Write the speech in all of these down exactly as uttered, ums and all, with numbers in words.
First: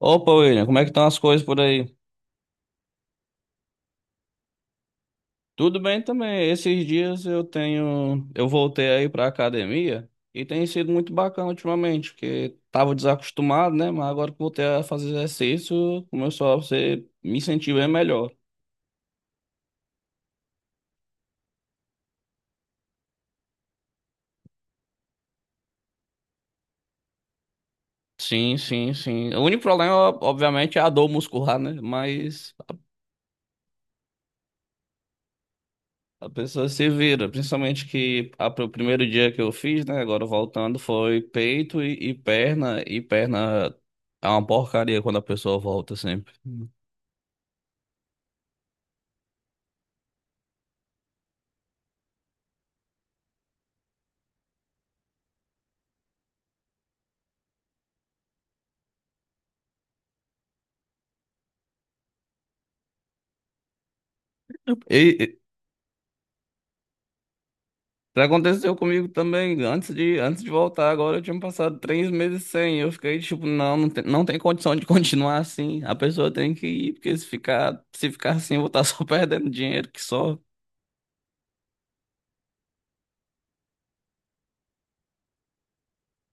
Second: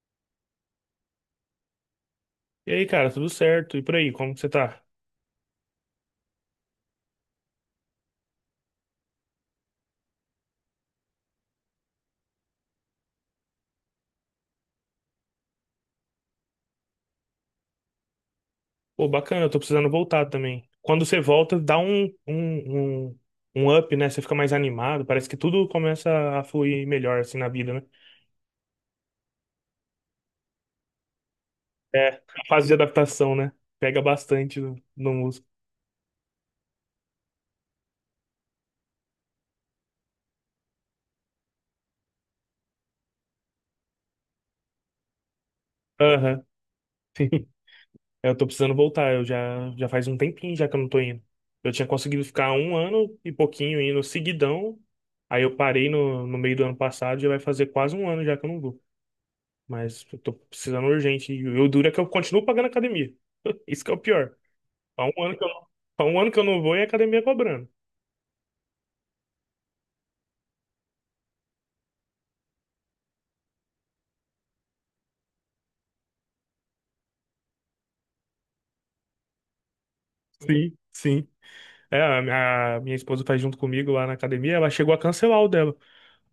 Opa, William, como é que estão as coisas por aí? E aí, cara, tudo certo? E por aí, como que você tá? Tudo bem também. Esses dias eu tenho, eu voltei aí pra academia e tem sido muito bacana ultimamente, porque tava desacostumado, né? Mas agora que voltei a fazer exercício, começou a ser, me sentir bem melhor. Pô, bacana, eu tô precisando voltar também. Quando você volta, dá um, um, um, um up, né? Você fica mais animado, parece que tudo começa a fluir melhor, assim, na vida, né? Sim, sim, sim. O único problema, obviamente, é a dor muscular, né? É, a Mas fase de adaptação, né? Pega bastante no, no músico. a pessoa se vira, principalmente que a, o primeiro dia que eu fiz, né? Agora voltando, foi peito e, e perna, e perna é uma porcaria quando a pessoa volta sempre. Aham, sim. É, eu tô precisando voltar, eu já, já faz um tempinho já que eu não tô indo. Eu tinha conseguido ficar um ano e pouquinho indo seguidão, aí eu parei no, no meio do ano passado, já vai fazer quase um ano já que eu não vou. Mas eu tô precisando urgente. E o duro é que eu continuo pagando academia. Isso que é o pior. E, Há um ano e que eu não, há um ano que eu não vou e a academia cobrando. Pra- aconteceu comigo também, antes de, antes de voltar, agora eu tinha passado três meses sem, eu fiquei tipo, não, não tem, não tem condição de continuar assim, a pessoa tem que ir, porque se ficar, se ficar assim, eu vou estar só perdendo dinheiro que só. Sim, sim. É, a minha, a minha esposa faz junto comigo lá na academia, ela chegou a cancelar o dela.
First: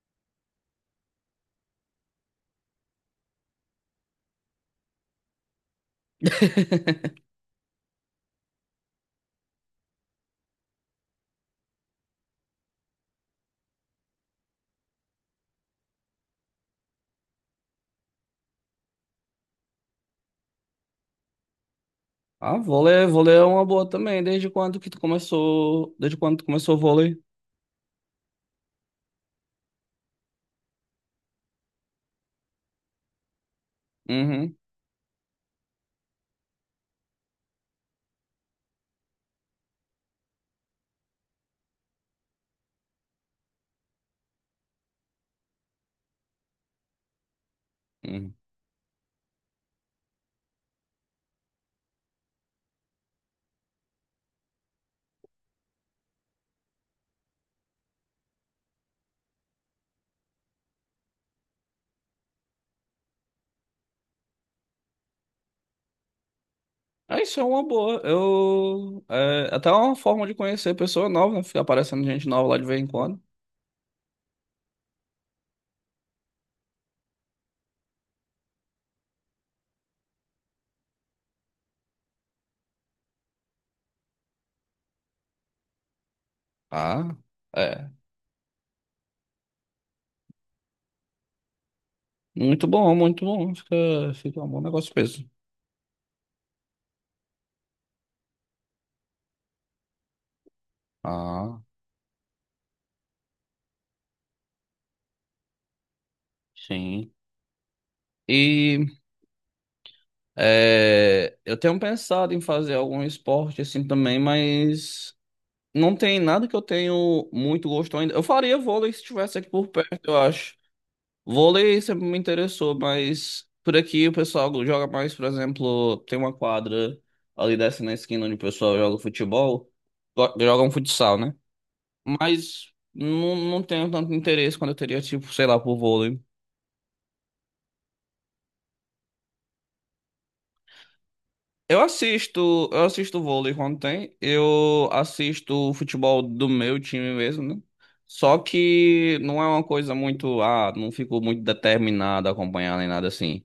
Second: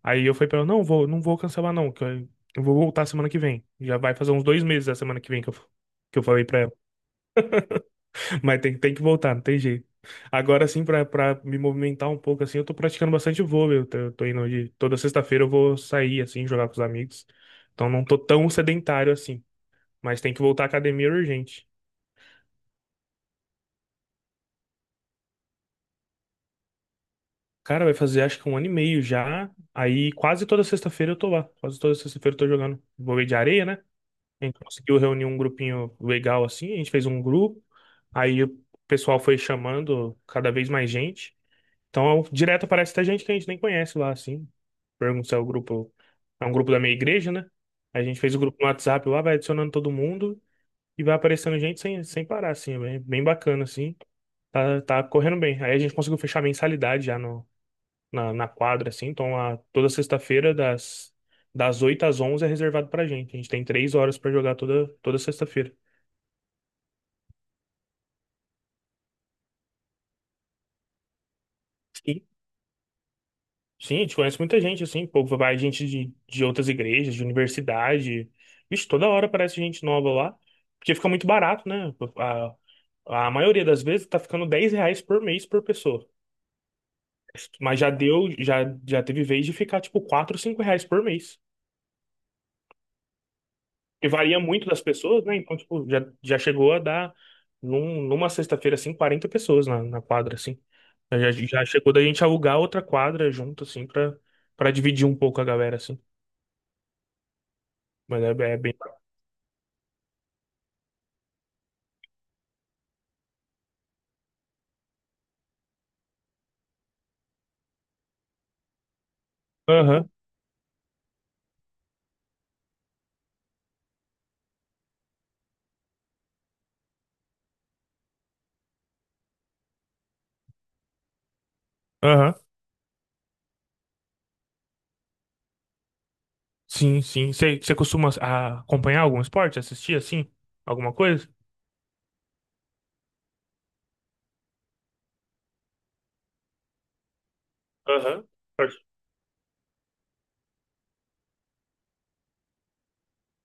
Aí eu falei pra ela, não vou, não vou cancelar não, que eu, eu vou voltar semana que vem. Já vai fazer uns dois meses da semana que vem que eu, que eu falei pra. Mas tem, tem que voltar, não tem jeito. Agora sim, pra, pra me movimentar um pouco, assim, eu tô praticando bastante vôlei. Eu tô, eu tô indo de... Toda sexta-feira eu vou sair, assim, jogar com os amigos. Então não tô tão sedentário assim. Mas tem que voltar à academia urgente. Ah, vôlei, é, vôlei é uma boa também, desde quando que tu começou, desde quando tu começou o vôlei? Cara, vai fazer acho que um ano e meio já. Aí quase toda sexta-feira eu tô lá. Quase toda sexta-feira eu tô jogando vôlei de areia, né? A Uhum, gente conseguiu reunir um grupinho legal assim. A gente fez um grupo. Aí o pessoal foi chamando cada vez mais gente. Então, direto aparece até gente que a gente nem conhece lá, assim. Pergunto se é o grupo. É um grupo da minha igreja, né? A gente fez uhum. o grupo no WhatsApp lá, vai adicionando todo mundo e vai aparecendo gente sem, sem parar, assim. É bem, bem bacana, assim. Tá, tá correndo bem. Aí a gente conseguiu fechar a mensalidade já no, na, na quadra, assim. Então, lá, toda sexta-feira, das, das oito às onze é reservado pra gente. A gente tem três horas pra jogar toda, toda sexta-feira. Ah, isso é uma boa. Eu. É, até uma forma de conhecer pessoa nova, né? Ficar aparecendo E gente nova lá de vez em quando. Sim, a gente conhece muita gente, assim, pô, vai gente de, de outras igrejas, de universidade. Vixe, toda hora aparece gente nova lá, porque fica muito barato, né? A, a maioria das vezes tá ficando dez reais por mês por pessoa. Ah, Mas é. já deu, já, já teve vez de ficar, tipo, quatro, cinco reais por mês. Muito bom, muito bom. Que Fica, varia fica um bom muito das negócio pessoas, mesmo. né? Então, tipo, já, já chegou a dar, num- numa sexta-feira, assim, quarenta pessoas na, na quadra, assim. Já, Ah, já chegou da gente alugar outra quadra junto, assim, pra, pra dividir um pouco a galera, assim. sim. Mas é, é bem. E é, eu tenho pensado em fazer algum esporte assim também, mas não tem nada que eu tenho muito gosto ainda. Eu faria vôlei se estivesse aqui por perto, Aham, eu acho. Vôlei sempre me interessou, mas por aqui o pessoal joga mais, por exemplo, tem uma quadra ali dessa na esquina onde o pessoal joga futebol, go- joga um futsal, né? aham. Mas não, não tenho tanto interesse quando eu teria, tipo, sei lá, por vôlei. Sim, sim. Você você costuma ah, acompanhar algum esporte? Assistir, assim? Alguma coisa? Eu assisto, eu assisto vôlei quando tem, eu assisto o futebol do meu time mesmo, né? Aham. Só Torce- que não é uma coisa muito, ah, não fico muito determinado a acompanhar nem nada assim.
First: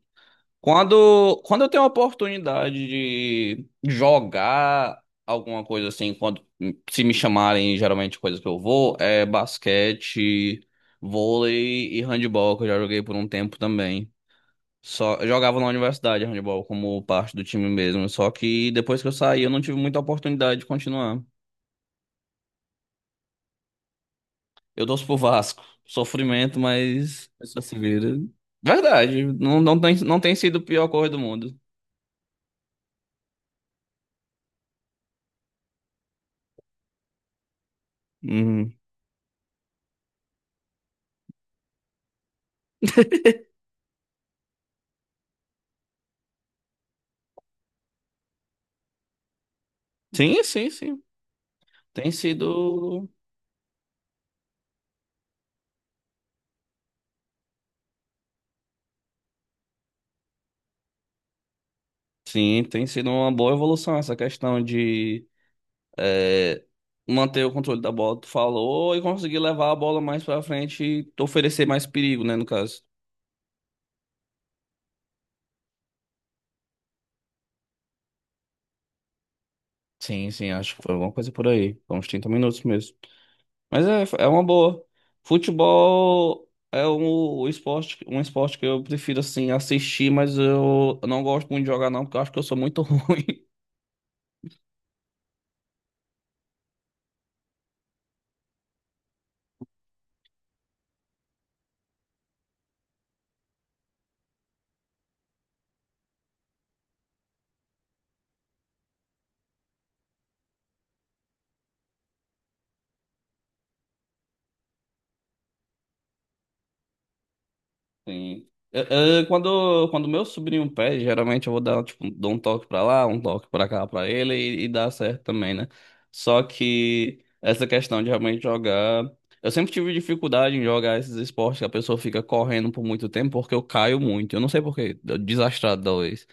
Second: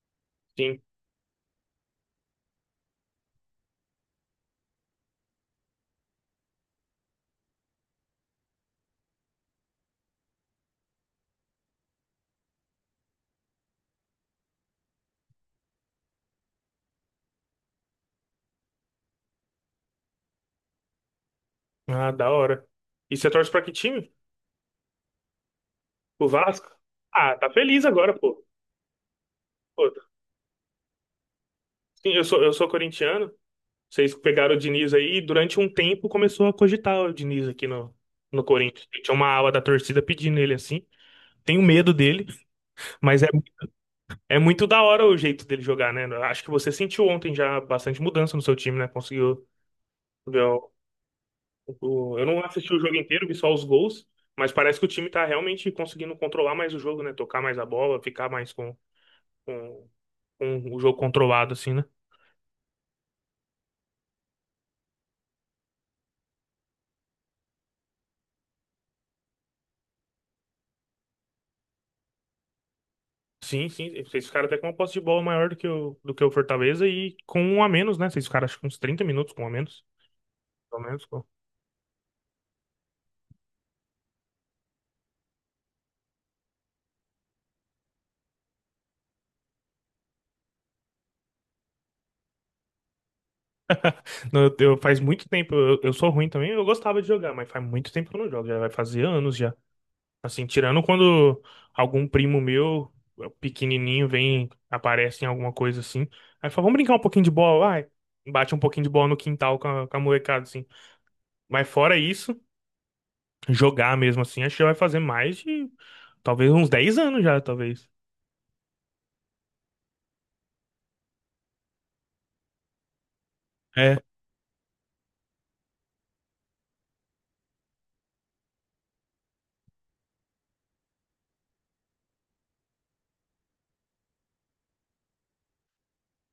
Sim. Quando, quando eu tenho a oportunidade de jogar alguma coisa assim, quando se me chamarem, geralmente coisas que eu vou, é basquete, vôlei e handebol, que eu já joguei por um tempo também. Só, eu jogava na universidade handebol como parte do time mesmo, só que depois que eu saí eu não tive muita oportunidade de continuar. Ah, da hora. E você torce pra que time? Eu torço pro Vasco, O sofrimento, Vasco? mas Ah, a tá pessoa se feliz vira. agora, pô. Verdade, não, não Pô, tem, não tem sido a pior coisa do mundo. sim, eu sou, eu sou corintiano. Vocês pegaram o Diniz aí e durante um tempo começou a cogitar o Diniz aqui no, no Uhum. Corinthians. Tinha uma ala da torcida pedindo ele assim. Tenho medo dele, mas é, é muito da hora o jeito dele jogar, né? Acho que você sentiu ontem já bastante mudança no seu time, né? Conseguiu ver. Sim, sim, sim. Tem O- Eu não assisti o jogo sido, inteiro, vi só os gols, mas parece que o time tá realmente conseguindo controlar mais o jogo, né? Tocar mais a bola, ficar mais com, com, com o jogo controlado, assim, né? sim, tem sido uma boa evolução essa questão de é, manter o controle da bola, tu falou, e conseguir levar a bola mais pra frente e oferecer mais perigo, né, no caso. Sim, sim. Vocês ficaram até com uma posse de bola maior do que o, do que o Fortaleza e com um a menos, né? Vocês ficaram acho que uns trinta minutos com um a menos. Sim, sim, acho que Pelo foi menos, alguma pô. coisa por aí. Foi uns trinta minutos mesmo. Mas é, é uma boa. Futebol é um, o esporte, um esporte que eu prefiro, assim, assistir, mas eu não gosto muito de jogar, não, porque eu acho que eu sou muito ruim. Não, eu, eu- faz muito tempo, eu, eu sou ruim também, eu gostava de jogar, mas faz muito tempo que eu não jogo, já vai fazer anos já. Assim, tirando quando algum primo meu, eh, pequenininho, vem, aparece em alguma coisa assim. Aí fala, vamos brincar um pouquinho de bola. Vai. Bate um pouquinho de bola no quintal com a, com a molecada, assim. Mas fora isso, jogar mesmo assim, acho que já vai fazer mais de, talvez, uns dez anos já, talvez. Sim. Eu- eu- quando, quando meu sobrinho pede, geralmente eu vou dar, tipo, dou um toque pra lá, um toque pra cá É. pra ele e, e dá certo também, né? Só que essa questão de realmente jogar. Eu sempre tive dificuldade em jogar esses esportes que a pessoa fica correndo por muito tempo porque eu caio muito. Eu não sei por quê, eu- desastrado talvez.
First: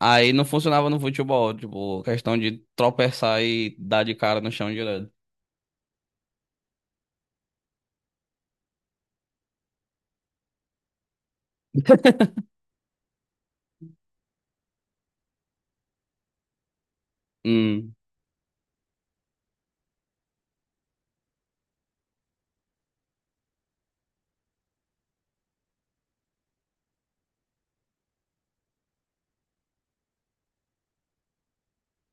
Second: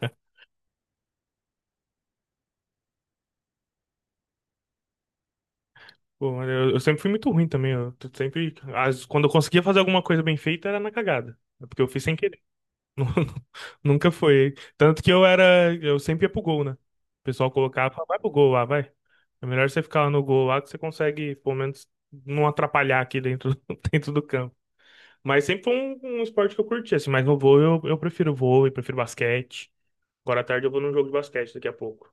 Aí não funcionava no futebol, tipo, questão de tropeçar e dar de cara no chão direto. Pô, mas eu, eu sempre fui muito ruim também. Eu t- sempre, as- Quando eu conseguia fazer alguma coisa bem feita, era na cagada. É, porque eu fiz sem querer. Nunca foi. Tanto que eu era. Eu sempre ia pro gol, né? O pessoal colocava, Hum, "Ah, vai pro gol lá, vai. É melhor você ficar lá no gol lá que você consegue, pelo menos, não atrapalhar aqui dentro, dentro do campo." Mas sempre foi um, um esporte que eu curti, assim. Mas no vôlei eu, eu prefiro vôlei, prefiro basquete. Agora à tarde eu vou num jogo de basquete daqui a pouco.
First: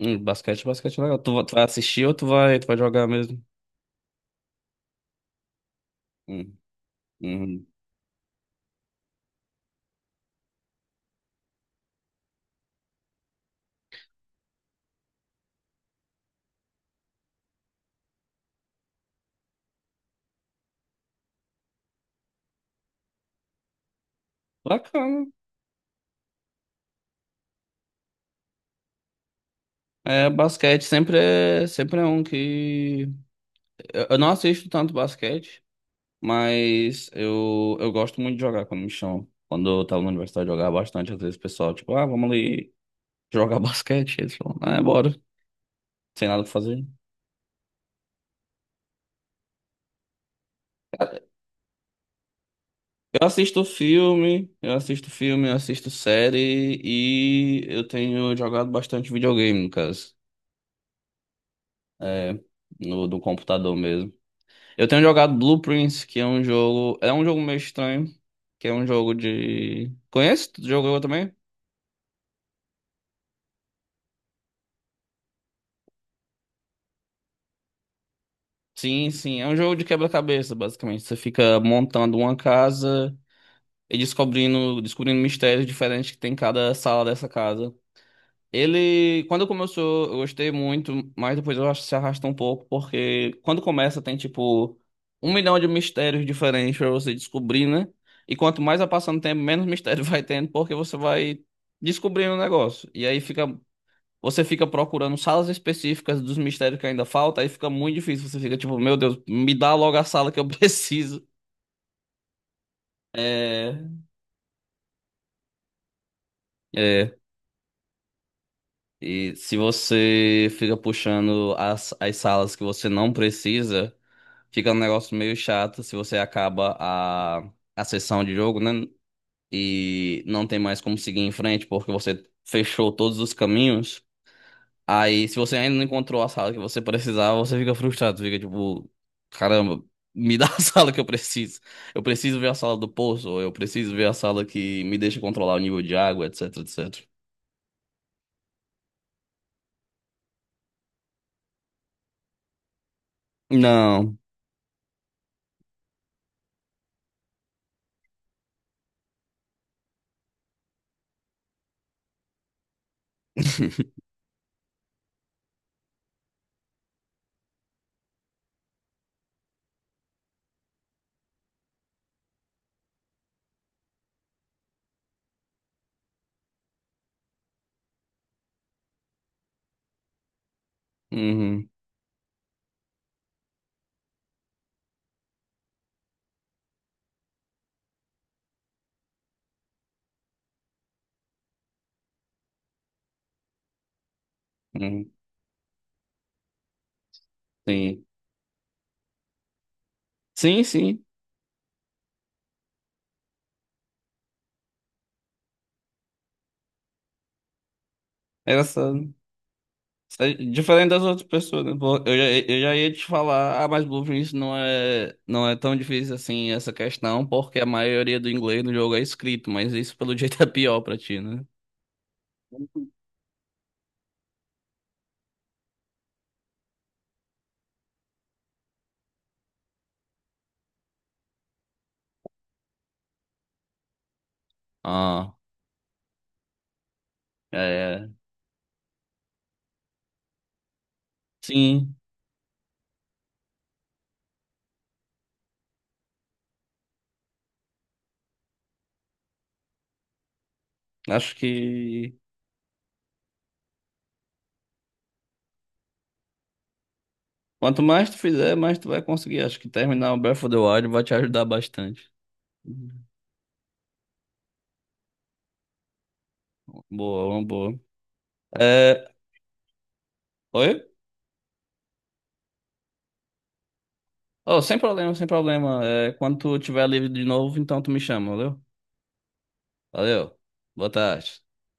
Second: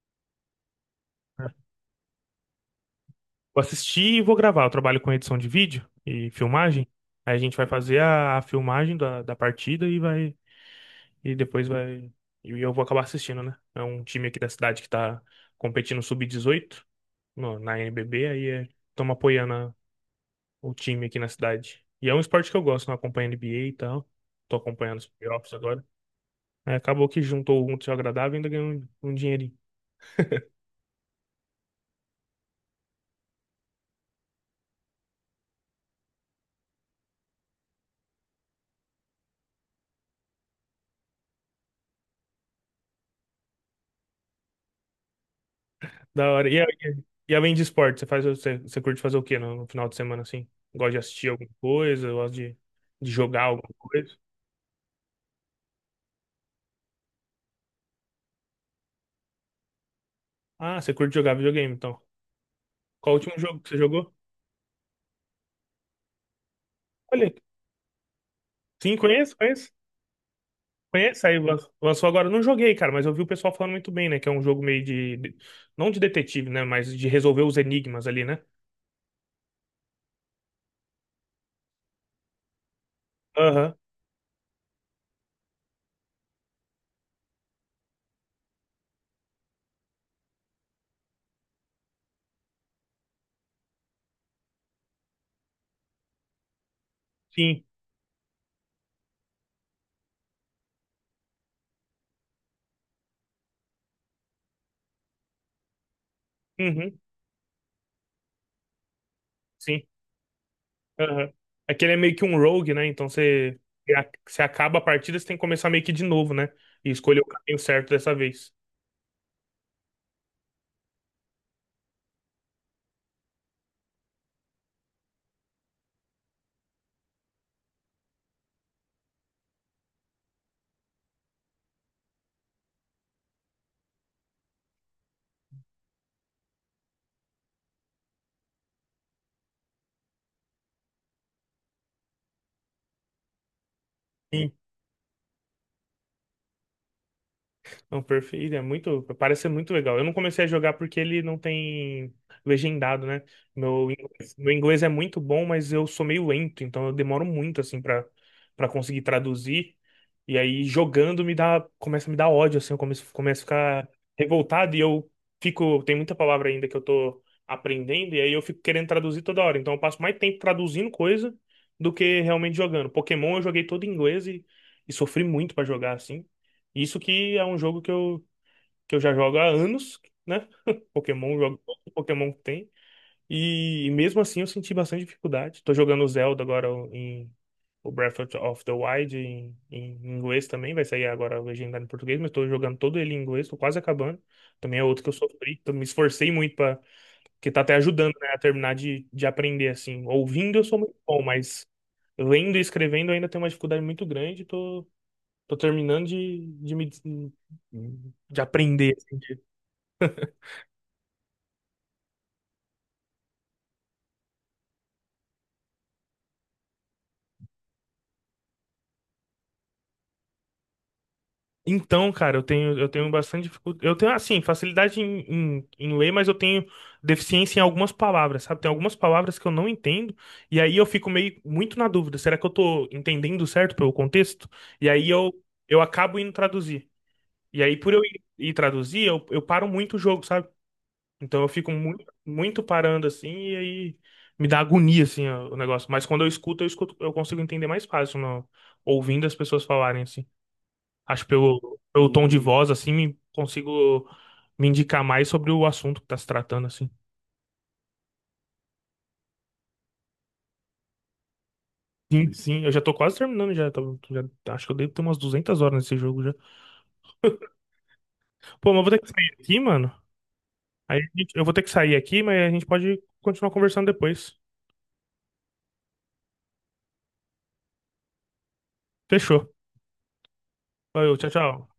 hum, basquete, basquete é legal. Tu, va- É. tu vai assistir ou tu vai, tu vai jogar mesmo? Vou assistir e vou gravar. Eu trabalho com edição de vídeo e Hum. filmagem. Aí a gente Uhum. vai fazer a, a filmagem da, da partida e vai. E depois vai. E eu vou acabar assistindo, né? É um time aqui da cidade que tá competindo sub dezoito no- na N B B, aí é, estamos apoiando a- o time aqui na cidade. E é um esporte que eu gosto, não acompanho N B A e tal. Tô acompanhando os Bacana. playoffs agora. Aí acabou que juntou o útil agradável e ainda ganhou um, um dinheirinho. É, basquete sempre é, sempre é um que. Eu, eu não assisto tanto basquete, mas eu, eu gosto muito de jogar quando me chamam. Quando eu tava na universidade, eu jogava bastante. Às vezes o pessoal, tipo, ah, vamos ali jogar basquete. Eles falam, ah, é, bora. Sem Da nada hora. pra E, a- fazer. e além de esporte, você faz, você, você curte fazer o quê no, no final de semana assim? Gosta de assistir alguma coisa? Gosta de, de Eu jogar assisto alguma coisa? filme, eu assisto filme, eu assisto série e eu tenho jogado bastante videogame, no caso. Ah, você curte jogar videogame, então. É, no, Qual o do último jogo que computador você mesmo. jogou? Eu tenho jogado Blueprints, que é um jogo. É um Olha, jogo meio estranho. Que é um sim, jogo conheço, conheço. de. Conhece? Tu jogou Conhece? também? Aí lan- lançou agora. Não joguei, cara, mas eu vi o pessoal falando muito bem, né? Que é um jogo meio de. de- não de detetive, né? Mas de resolver os enigmas ali, né? Sim, sim. É um jogo de quebra-cabeça, basicamente. Você fica montando uma casa Aham, e descobrindo, descobrindo mistérios diferentes que tem em cada sala dessa casa. Ele, quando começou, eu gostei muito, mas depois eu acho que se arrastou um pouco, porque quando começa tem tipo um milhão de mistérios diferentes pra você sim. descobrir, né? E quanto mais vai passando o tempo, menos mistério vai tendo, porque você vai descobrindo o negócio. E aí fica, você fica procurando salas específicas dos mistérios que Uhum, ainda falta, aí fica muito difícil. Você fica tipo, meu Deus, me dá sim. logo a sala que eu preciso. Aham. Aquele é meio que um rogue, né? Então você, É, você acaba a partida, você tem que começar meio que de novo, né? E é. escolher o caminho certo dessa vez. E se você fica puxando as, as salas que você não precisa. Fica um negócio meio chato se você acaba a, a sessão de jogo, né? E não tem mais como seguir em frente porque você fechou todos os caminhos. Aí, se você ainda não encontrou a sala que você precisava, você fica frustrado, fica tipo, caramba, me dá a sala que eu preciso. Eu preciso ver a sala do poço, ou eu preciso ver a sala que me deixa controlar o nível de água, etc, etcétera. Não, perfeito. Ele é muito, parece ser muito legal. Eu não comecei a jogar porque ele não tem legendado, né? Meu Não. inglês, meu inglês é muito bom, mas eu sou meio lento, então eu demoro muito assim para para conseguir traduzir. E aí jogando me dá, começa a me dar ódio assim, eu começo, começo a ficar revoltado e eu fico, tem muita palavra ainda que eu tô aprendendo e aí eu fico querendo traduzir toda hora. Então eu passo mais tempo traduzindo coisa do que realmente jogando. Pokémon eu joguei todo em inglês e, e sofri muito para jogar assim. Isso que é um jogo que eu, que eu já jogo há anos, né? Pokémon, eu jogo Uhum, todo Pokémon que tem. E, e mesmo assim eu senti bastante dificuldade. Tô jogando Zelda agora em o Breath of the Wild em, em inglês também, vai sair agora legendado em português, mas tô jogando todo ele em inglês, tô quase acabando. Também é outro que uhum, eu sofri, então me esforcei muito para que tá até sim. ajudando, né, a terminar de, de aprender assim. Ouvindo Sim, eu sou muito sim. bom, mas lendo e escrevendo eu ainda tenho uma dificuldade muito grande, tô Tô terminando de, de me de Essa aprender. Assim, de- é diferente das outras pessoas, né? Pô, eu já, eu já ia te falar, ah, mas Blueprint não é, não é tão difícil assim essa questão, porque a maioria do inglês no jogo é escrito, mas isso pelo jeito é pior pra ti, né? então, cara, eu tenho eu tenho bastante dificuldade. Eu tenho assim, facilidade em, em, em ler, mas eu tenho deficiência em algumas palavras, sabe? Tem algumas palavras que eu não entendo, e aí eu fico meio muito na dúvida. Será que eu tô entendendo certo pelo contexto? E aí eu Ah, eu acabo indo traduzir. E aí, por eu é. ir, ir traduzir, eu, eu paro muito o jogo, sabe? Então eu fico Sim, muito, muito parando assim e aí me dá agonia assim o o negócio. Mas quando eu escuto, eu escuto, eu consigo entender mais fácil no- ouvindo as pessoas falarem assim. Acho que acho pelo, pelo que tom de voz assim, me- consigo me indicar mais sobre o assunto que tá se tratando assim. quanto mais tu fizer, mais tu vai conseguir. Acho que terminar o Breath of the Wild vai te ajudar bastante. Sim, sim, eu já tô quase terminando já, tô- já- acho que eu devo ter umas duzentas horas nesse jogo já. Boa, uma boa. Pô, mas eu vou ter que É, sair aqui, mano. oi? Aí a gente- eu vou ter que sair aqui, mas a gente pode continuar conversando depois. Oh, sem problema, sem problema. É, quando tu tiver livre de novo, então tu me chama, valeu? Fechou. Valeu. Boa Valeu, tchau, tarde. tchau.